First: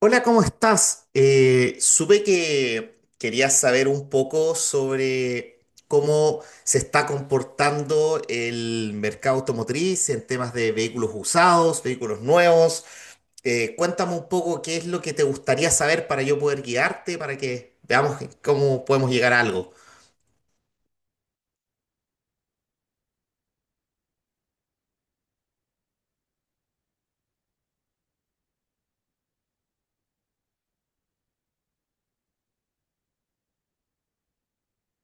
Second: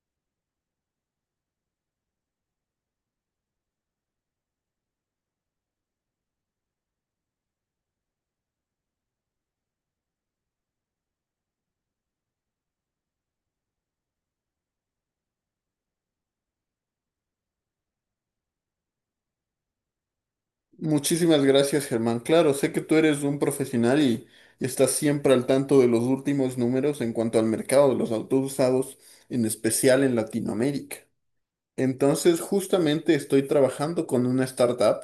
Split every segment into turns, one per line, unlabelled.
Hola, ¿cómo estás? Supe que querías saber un poco sobre cómo se está comportando el mercado automotriz en temas de vehículos usados, vehículos nuevos. Cuéntame un poco qué es lo que te gustaría saber para yo poder guiarte, para que veamos cómo podemos llegar a algo.
Muchísimas gracias, Germán. Claro, sé que tú eres un profesional y estás siempre al tanto de los últimos números en cuanto al mercado de los autos usados, en especial en Latinoamérica. Entonces, justamente estoy trabajando con una startup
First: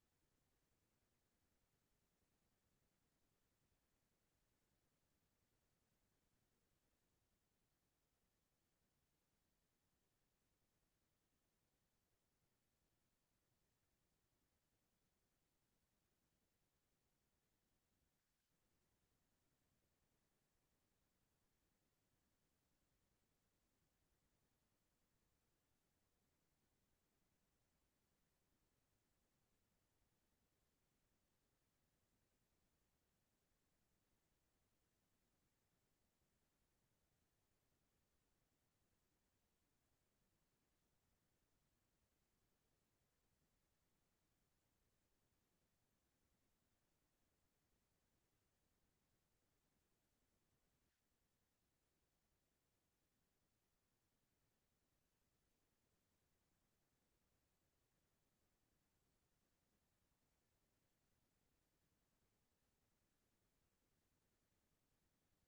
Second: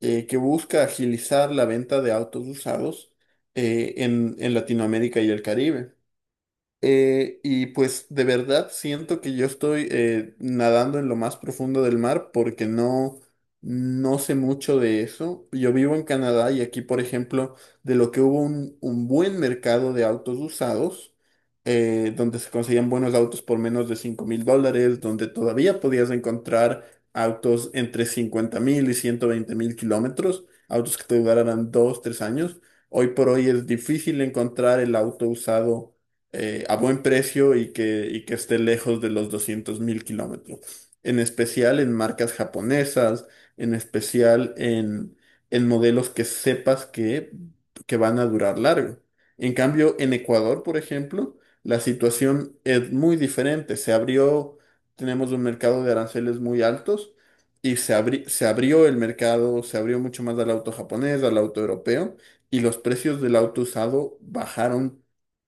que busca agilizar la venta de autos usados en Latinoamérica y el Caribe. Y pues de verdad siento que yo estoy nadando en lo más profundo del mar porque no sé mucho de eso. Yo vivo en Canadá y aquí, por ejemplo, de lo que hubo un buen mercado de autos usados, donde se conseguían buenos autos por menos de $5.000, donde todavía podías encontrar autos entre 50.000 y 120.000 kilómetros, autos que te duraran 2 3 años. Hoy por hoy es difícil encontrar el auto usado a buen precio y que esté lejos de los 200.000 kilómetros. En especial en marcas japonesas, en especial en modelos que sepas que van a durar largo. En cambio, en Ecuador, por ejemplo, la situación es muy diferente. Se abrió, tenemos un mercado de aranceles muy altos y se abrió el mercado, se abrió mucho más al auto japonés, al auto europeo y los precios del auto usado bajaron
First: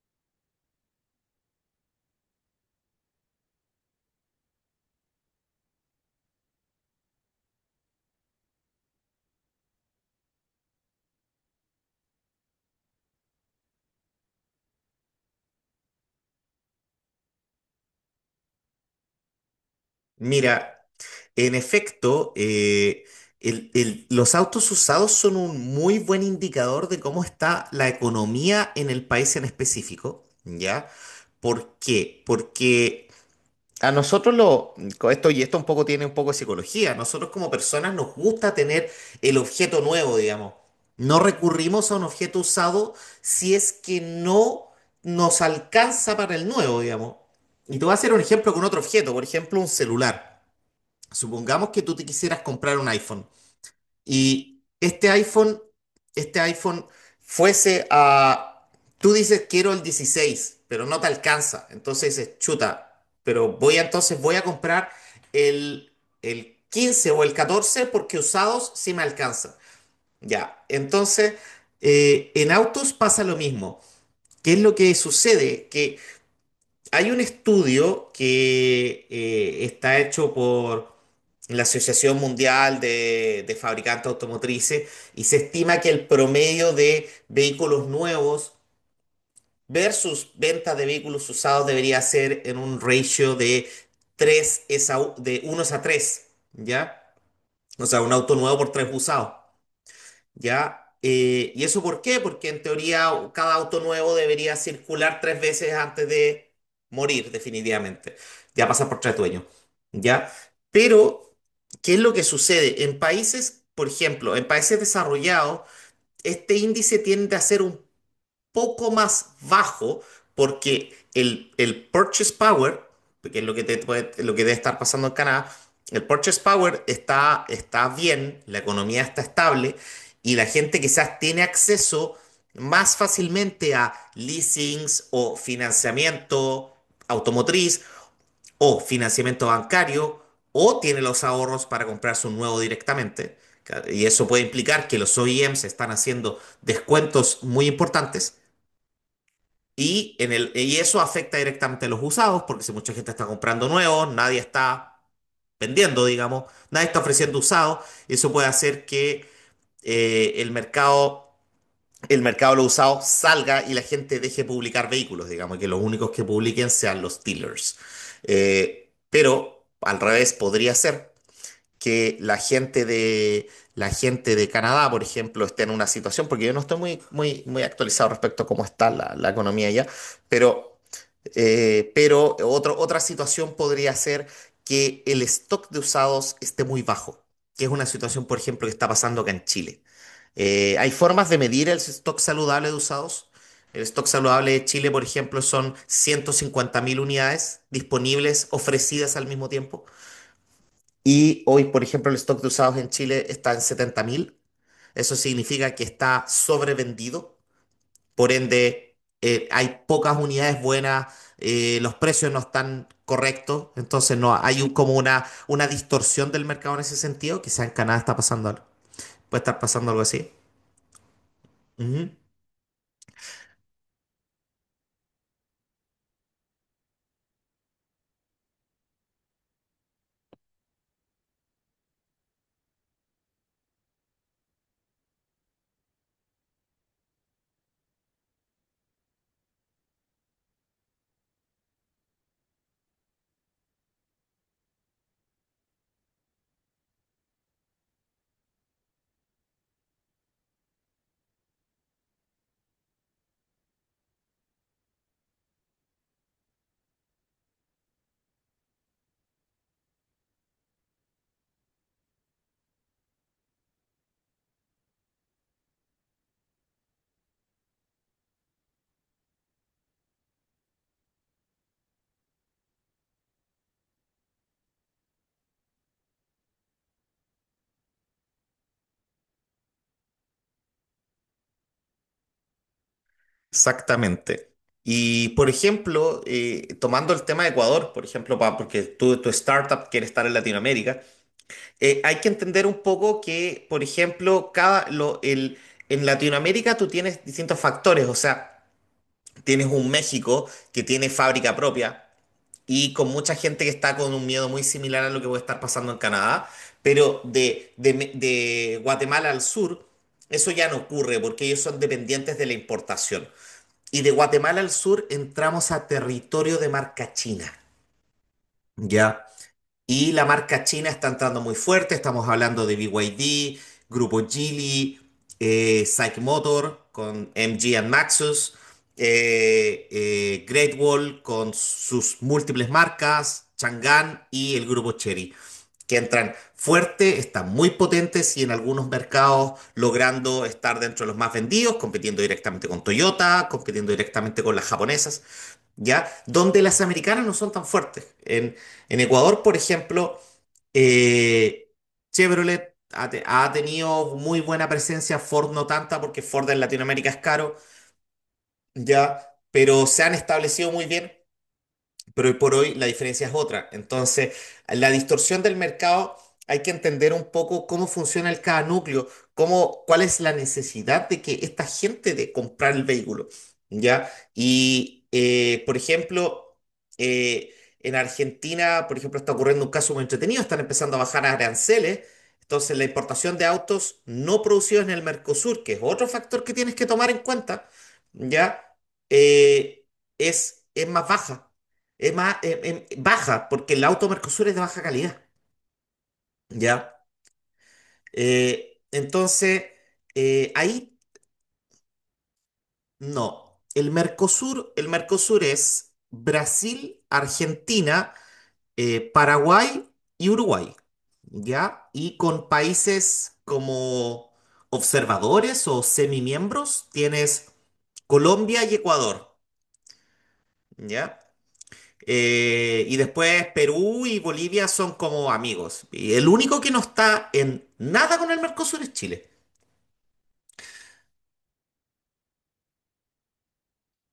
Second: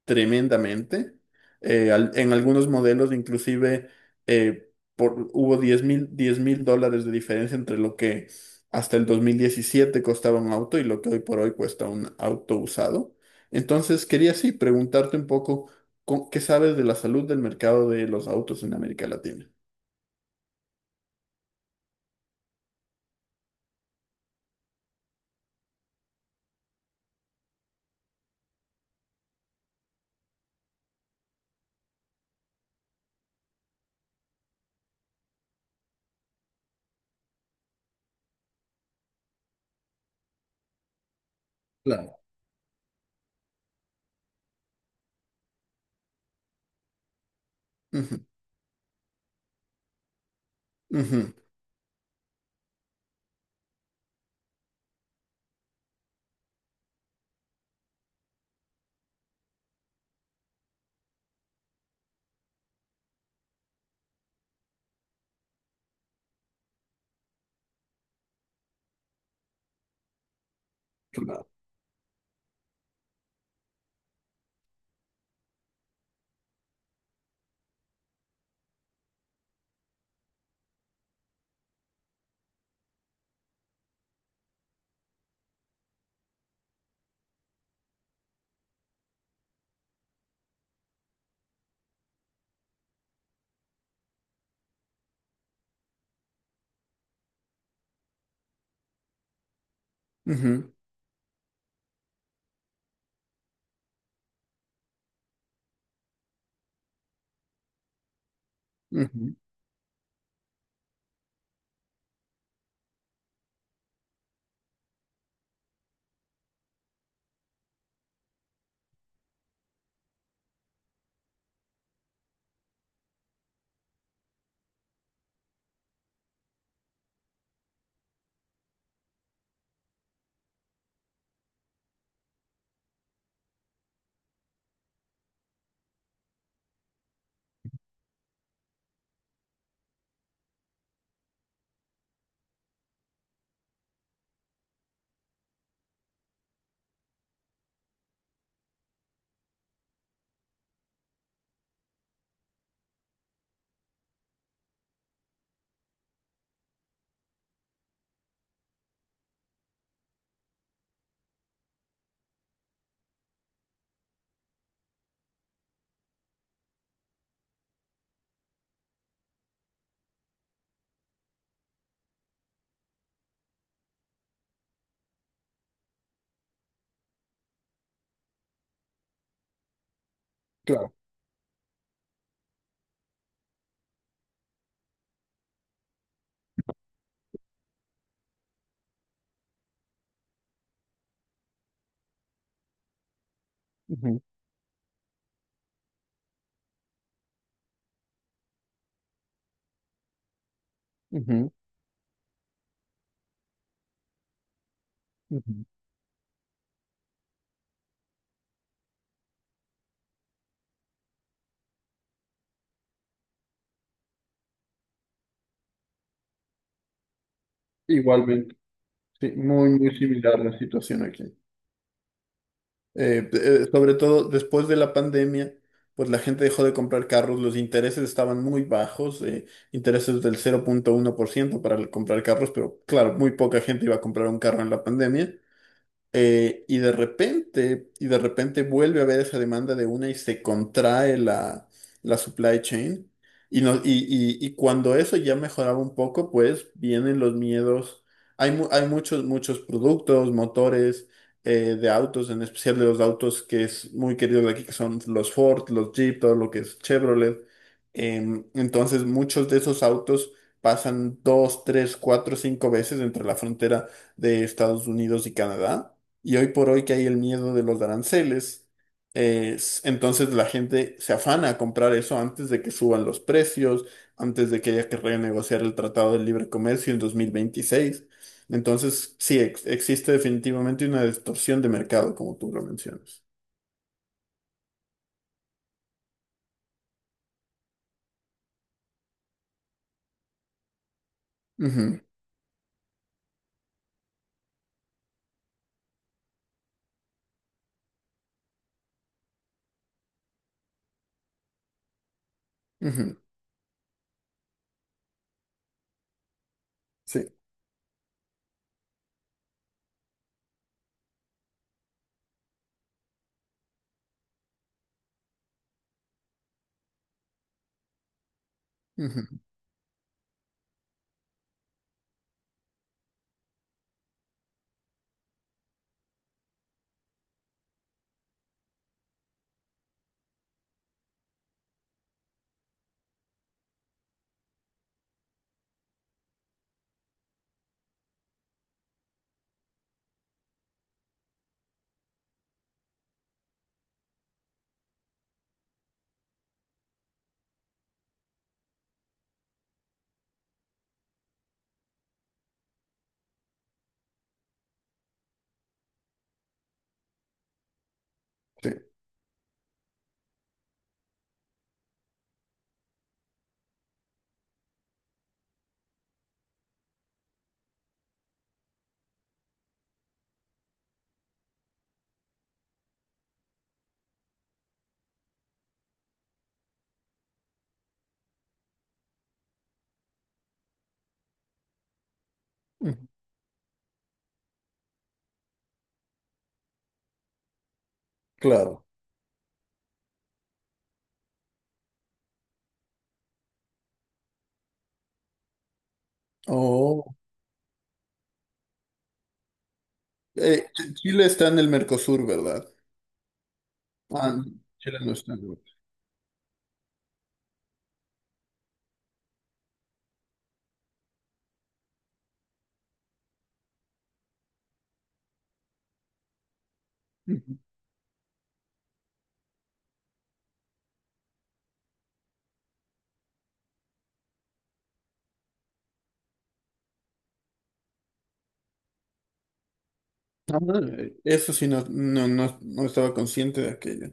tremendamente. En algunos modelos inclusive eh, hubo $10.000 de diferencia entre lo que hasta el 2017 costaba un auto y lo que hoy por hoy cuesta un auto usado. Entonces quería sí preguntarte un poco qué sabes de la salud del mercado de los autos en América Latina.
Mira. En efecto, los autos usados son un muy buen indicador de cómo está la economía en el país en específico, ¿ya? ¿Por qué? Porque a nosotros lo, con esto y esto un poco tiene un poco de psicología, a nosotros como personas nos gusta tener el objeto nuevo, digamos. No recurrimos a un
Claro,
objeto usado si es que no nos alcanza para el nuevo, digamos. Y te voy a hacer un
ujú,
ejemplo con otro objeto, por ejemplo, un celular.
ujú,
Supongamos que tú te quisieras comprar un iPhone y este iPhone fuese a... Tú dices quiero el 16, pero no te alcanza. Entonces dices, chuta, pero voy a entonces voy a comprar el, el 15 o el 14 porque usados sí me alcanza. Ya, entonces
claro,
en autos pasa lo mismo. ¿Qué es lo que sucede? Que hay un estudio que está hecho por la Asociación Mundial de Fabricantes Automotrices y se estima que el promedio de vehículos nuevos versus ventas de vehículos usados debería ser en un ratio de 3 es a u- de uno es a tres, ¿ya? O sea, un auto nuevo por 3 usados.
ujú,
¿Ya? ¿Y eso por qué? Porque en teoría cada auto nuevo debería circular tres veces antes de morir, definitivamente. Ya pasa por tres
ujú,
dueños, ¿ya? Pero, ¿qué es lo que sucede? En países, por ejemplo, en países desarrollados, este índice tiende a ser un poco más bajo porque el purchase power, que es lo que, lo que debe estar pasando en Canadá, el purchase power está, está bien, la economía está estable y la gente quizás tiene acceso más fácilmente a leasings o financiamiento automotriz o financiamiento bancario o tiene los ahorros para comprarse un nuevo directamente. Y eso puede implicar que los OEMs están haciendo descuentos muy importantes. Y, en el, y eso afecta directamente a los usados, porque si mucha gente está comprando nuevos, nadie está vendiendo, digamos, nadie está ofreciendo usados, y eso puede hacer que eh, el mercado, el mercado de los usados salga y la gente deje publicar vehículos, digamos, y que los únicos que publiquen sean los dealers. Pero al revés podría ser, que la gente de Canadá, por ejemplo, esté en una situación, porque yo no estoy muy, muy, muy actualizado respecto a cómo está la, la economía allá, pero,
claro.
pero otro- otra situación podría ser que el stock de usados esté muy bajo, que es una situación, por ejemplo, que está pasando acá en Chile. Hay formas de medir el stock saludable de usados. El stock
Ujú,
saludable de Chile, por ejemplo, son 150.000 unidades disponibles, ofrecidas al mismo tiempo. Y
ujú,
hoy, por ejemplo, el stock de usados en Chile está en 70.000. Eso
ujú.
significa que está sobrevendido. Por ende, hay pocas unidades buenas, los precios no están correctos. Entonces, no hay un- como una distorsión del mercado en ese sentido. Quizá en Canadá está pasando
Igualmente.
algo.
Sí,
Puede estar
muy,
pasando
muy
algo así.
similar la situación aquí.
Ujú.
Sobre todo después de la pandemia, pues la gente dejó de comprar carros, los intereses estaban muy bajos, intereses del 0,1% para comprar carros, pero claro, muy poca gente iba a comprar un carro en la pandemia. Y de repente, vuelve a haber esa demanda de una y se contrae la supply chain. Y, no, y cuando eso ya mejoraba un poco, pues vienen los miedos. Hay muchos productos, motores de autos, en especial de los autos que es muy querido de aquí, que son los Ford, los Jeep, todo lo que es Chevrolet. Entonces, muchos de esos autos pasan dos, tres, cuatro, cinco veces entre la frontera de Estados Unidos y Canadá. Y hoy por hoy que hay el miedo de los aranceles, entonces la gente se afana a comprar eso antes de que suban los precios, antes de que haya que renegociar el Tratado de Libre Comercio en 2026. Entonces, sí, existe definitivamente una distorsión de mercado, como tú lo mencionas.
Exactamente. Y, por ejemplo, tomando el tema de Ecuador, por ejemplo, porque tu startup quiere estar en Latinoamérica,
Ujú,
hay que entender un poco que, por ejemplo, cada, lo, el, en Latinoamérica tú tienes distintos factores, o sea, tienes un México que tiene fábrica propia y con
ujú,
mucha gente que está con un miedo muy similar a lo que puede estar pasando en Canadá, pero
sí,
de, de Guatemala al sur, eso ya no ocurre porque ellos son dependientes de la importación. Y de Guatemala al sur entramos a territorio de marca china. ¿Ya?
ujú,
Y la marca china está entrando muy fuerte. Estamos hablando de BYD, Grupo Geely, Psych Motor con MG and Maxus, Great Wall con sus múltiples marcas, Chang'an y el Grupo Chery, que entran fuerte, están muy potentes y en algunos mercados logrando estar dentro de los más vendidos, compitiendo directamente con Toyota, compitiendo directamente con las japonesas. ¿Ya? Donde las americanas no son tan fuertes. En Ecuador, por ejemplo, eh, Chevrolet ha tenido muy buena presencia, Ford no tanta, porque Ford en Latinoamérica es caro,
sí,
¿ya? Pero se han establecido muy bien, pero hoy por hoy la diferencia es otra. Entonces, la distorsión del mercado hay que entender un poco cómo funciona el cada núcleo, cómo, cuál es la necesidad de que esta gente de comprar el vehículo, ¿ya? Y, por ejemplo, eh, en Argentina, por ejemplo, está ocurriendo un caso muy entretenido, están empezando a bajar aranceles. Entonces, la
ujú,
importación de autos no producidos en el Mercosur, que es otro factor que tienes que tomar en cuenta, ¿ya?
claro.
Eh, es más baja, es más, baja, porque el auto Mercosur es de baja calidad, ¿ya?
Oh.
Entonces, ahí
Chile está en el Mercosur, ¿verdad?
no.
Ah.
El
Chile no está en
Mercosur
el
es Brasil, Argentina, Paraguay y Uruguay, ¿ya? Y con países como observadores o semimiembros tienes
Mercosur.
Colombia y Ecuador, ¿ya? Y después Perú y Bolivia son como amigos. Y el único que no está en nada con el Mercosur es Chile.
Ah. Eso sí, no, no, no, no estaba consciente de aquello.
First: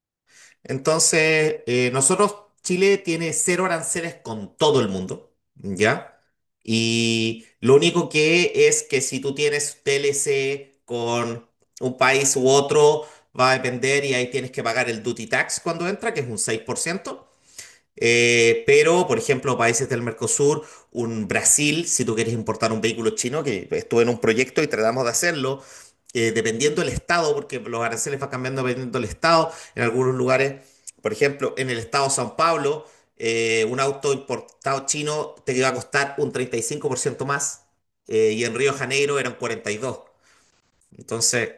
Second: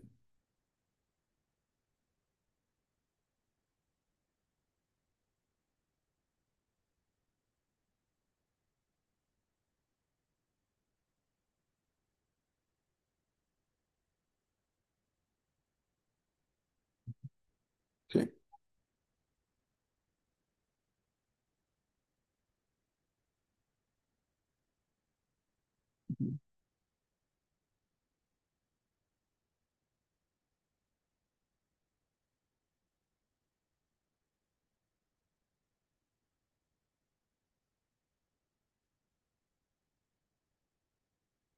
Entonces, nosotros, Chile tiene cero aranceles con todo el mundo, ¿ya? Y lo único que es que si tú tienes TLC con un país u otro, va a depender y ahí tienes que pagar el duty tax cuando entra, que es un 6%.
Sí,
Pero, por ejemplo, países del Mercosur, un Brasil, si tú quieres importar un vehículo chino, que estuve en un proyecto y tratamos de hacerlo, dependiendo del estado, porque los aranceles van cambiando dependiendo del estado. En algunos lugares, por ejemplo, en el estado de São Paulo, un auto importado chino te iba a costar un 35% más, y en Río de Janeiro eran 42%. Entonces,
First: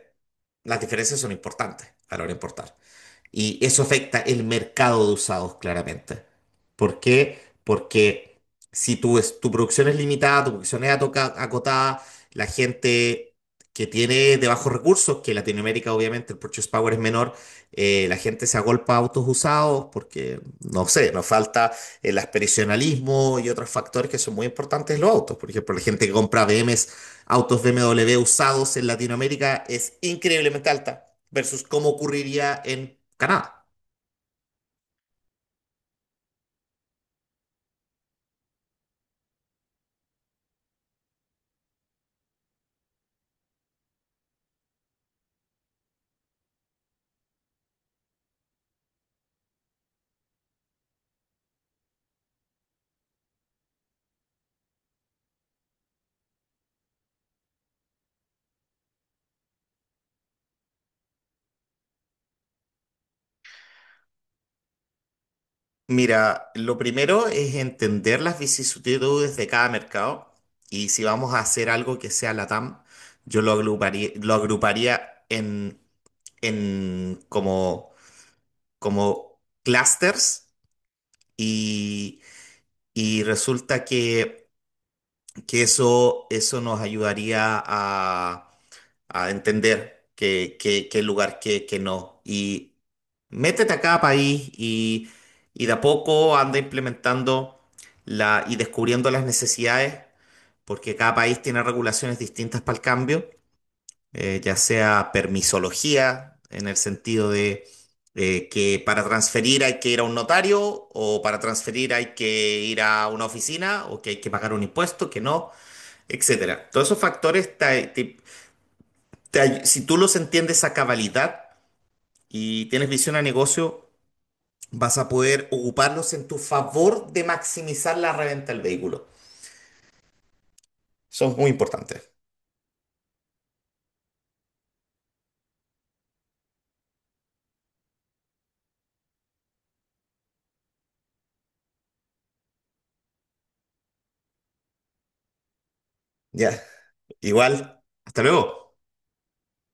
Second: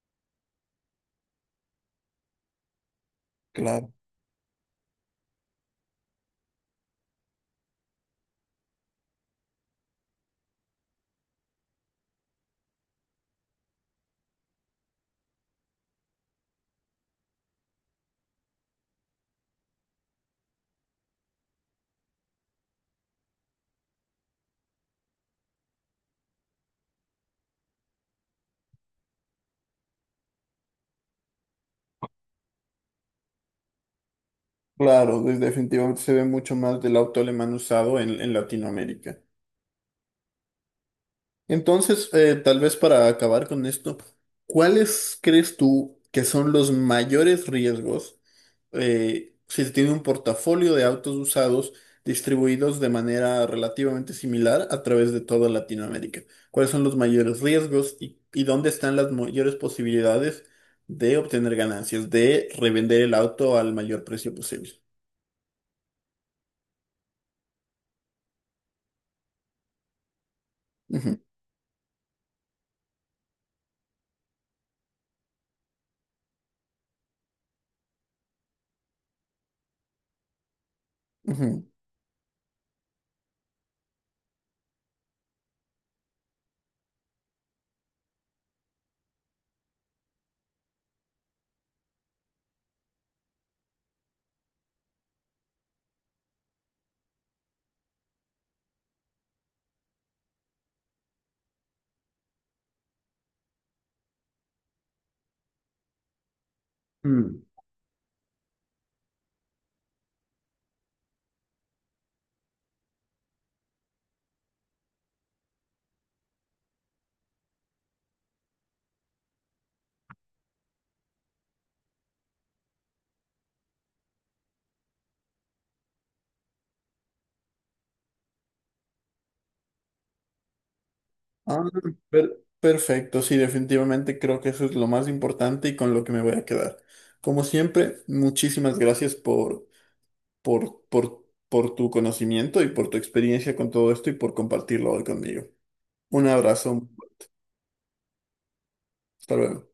las diferencias son importantes a la hora de importar. Y eso
claro.
afecta el mercado de usados, claramente. ¿Por qué? Porque si tu, tu producción es limitada, tu producción es atoca- acotada, la gente que tiene de bajos recursos, que en Latinoamérica obviamente el purchase power es menor, la gente se agolpa a autos usados porque, no sé, nos falta el aspiracionalismo y otros factores que son muy importantes en los autos. Por ejemplo, la gente que compra BMWs, autos BMW usados en Latinoamérica es increíblemente alta versus cómo ocurriría en Canadá.
Claro, definitivamente se ve mucho más del auto alemán usado en Latinoamérica. Entonces, tal vez para acabar con esto, ¿cuáles crees tú que son los mayores riesgos? Se tiene un portafolio de autos usados distribuidos de manera relativamente similar a través de toda Latinoamérica. ¿Cuáles son los mayores riesgos y dónde están las mayores posibilidades de obtener ganancias, de revender el auto al mayor precio posible?
Mira, lo primero es entender las vicisitudes de cada mercado y si
Ujú,
vamos a hacer algo que sea LATAM, yo lo agruparía en como, como clusters
ujú.
y, y resulta que eso nos ayudaría a entender qué, qué, qué lugar, qué, qué no. Y métete a cada país y de a poco anda implementando la, y descubriendo las necesidades, porque cada país tiene regulaciones distintas para el cambio, ya sea permisología, en el sentido
Mm.
de que para transferir hay que ir a un notario, o para transferir hay que ir a una oficina, o que hay que pagar un impuesto, que no, etcétera. Todos esos factores te, te si tú los entiendes a cabalidad y tienes visión a negocio, vas a poder ocuparlos en tu favor de maximizar la reventa del vehículo. Son muy
Ah,
importantes.
perfecto, sí, definitivamente creo que eso es lo más importante y con lo que me voy a quedar. Como siempre, muchísimas gracias por tu conocimiento y por tu experiencia con todo esto y por compartirlo hoy conmigo. Un
Ya.
abrazo,
Igual. Hasta luego.
hasta luego.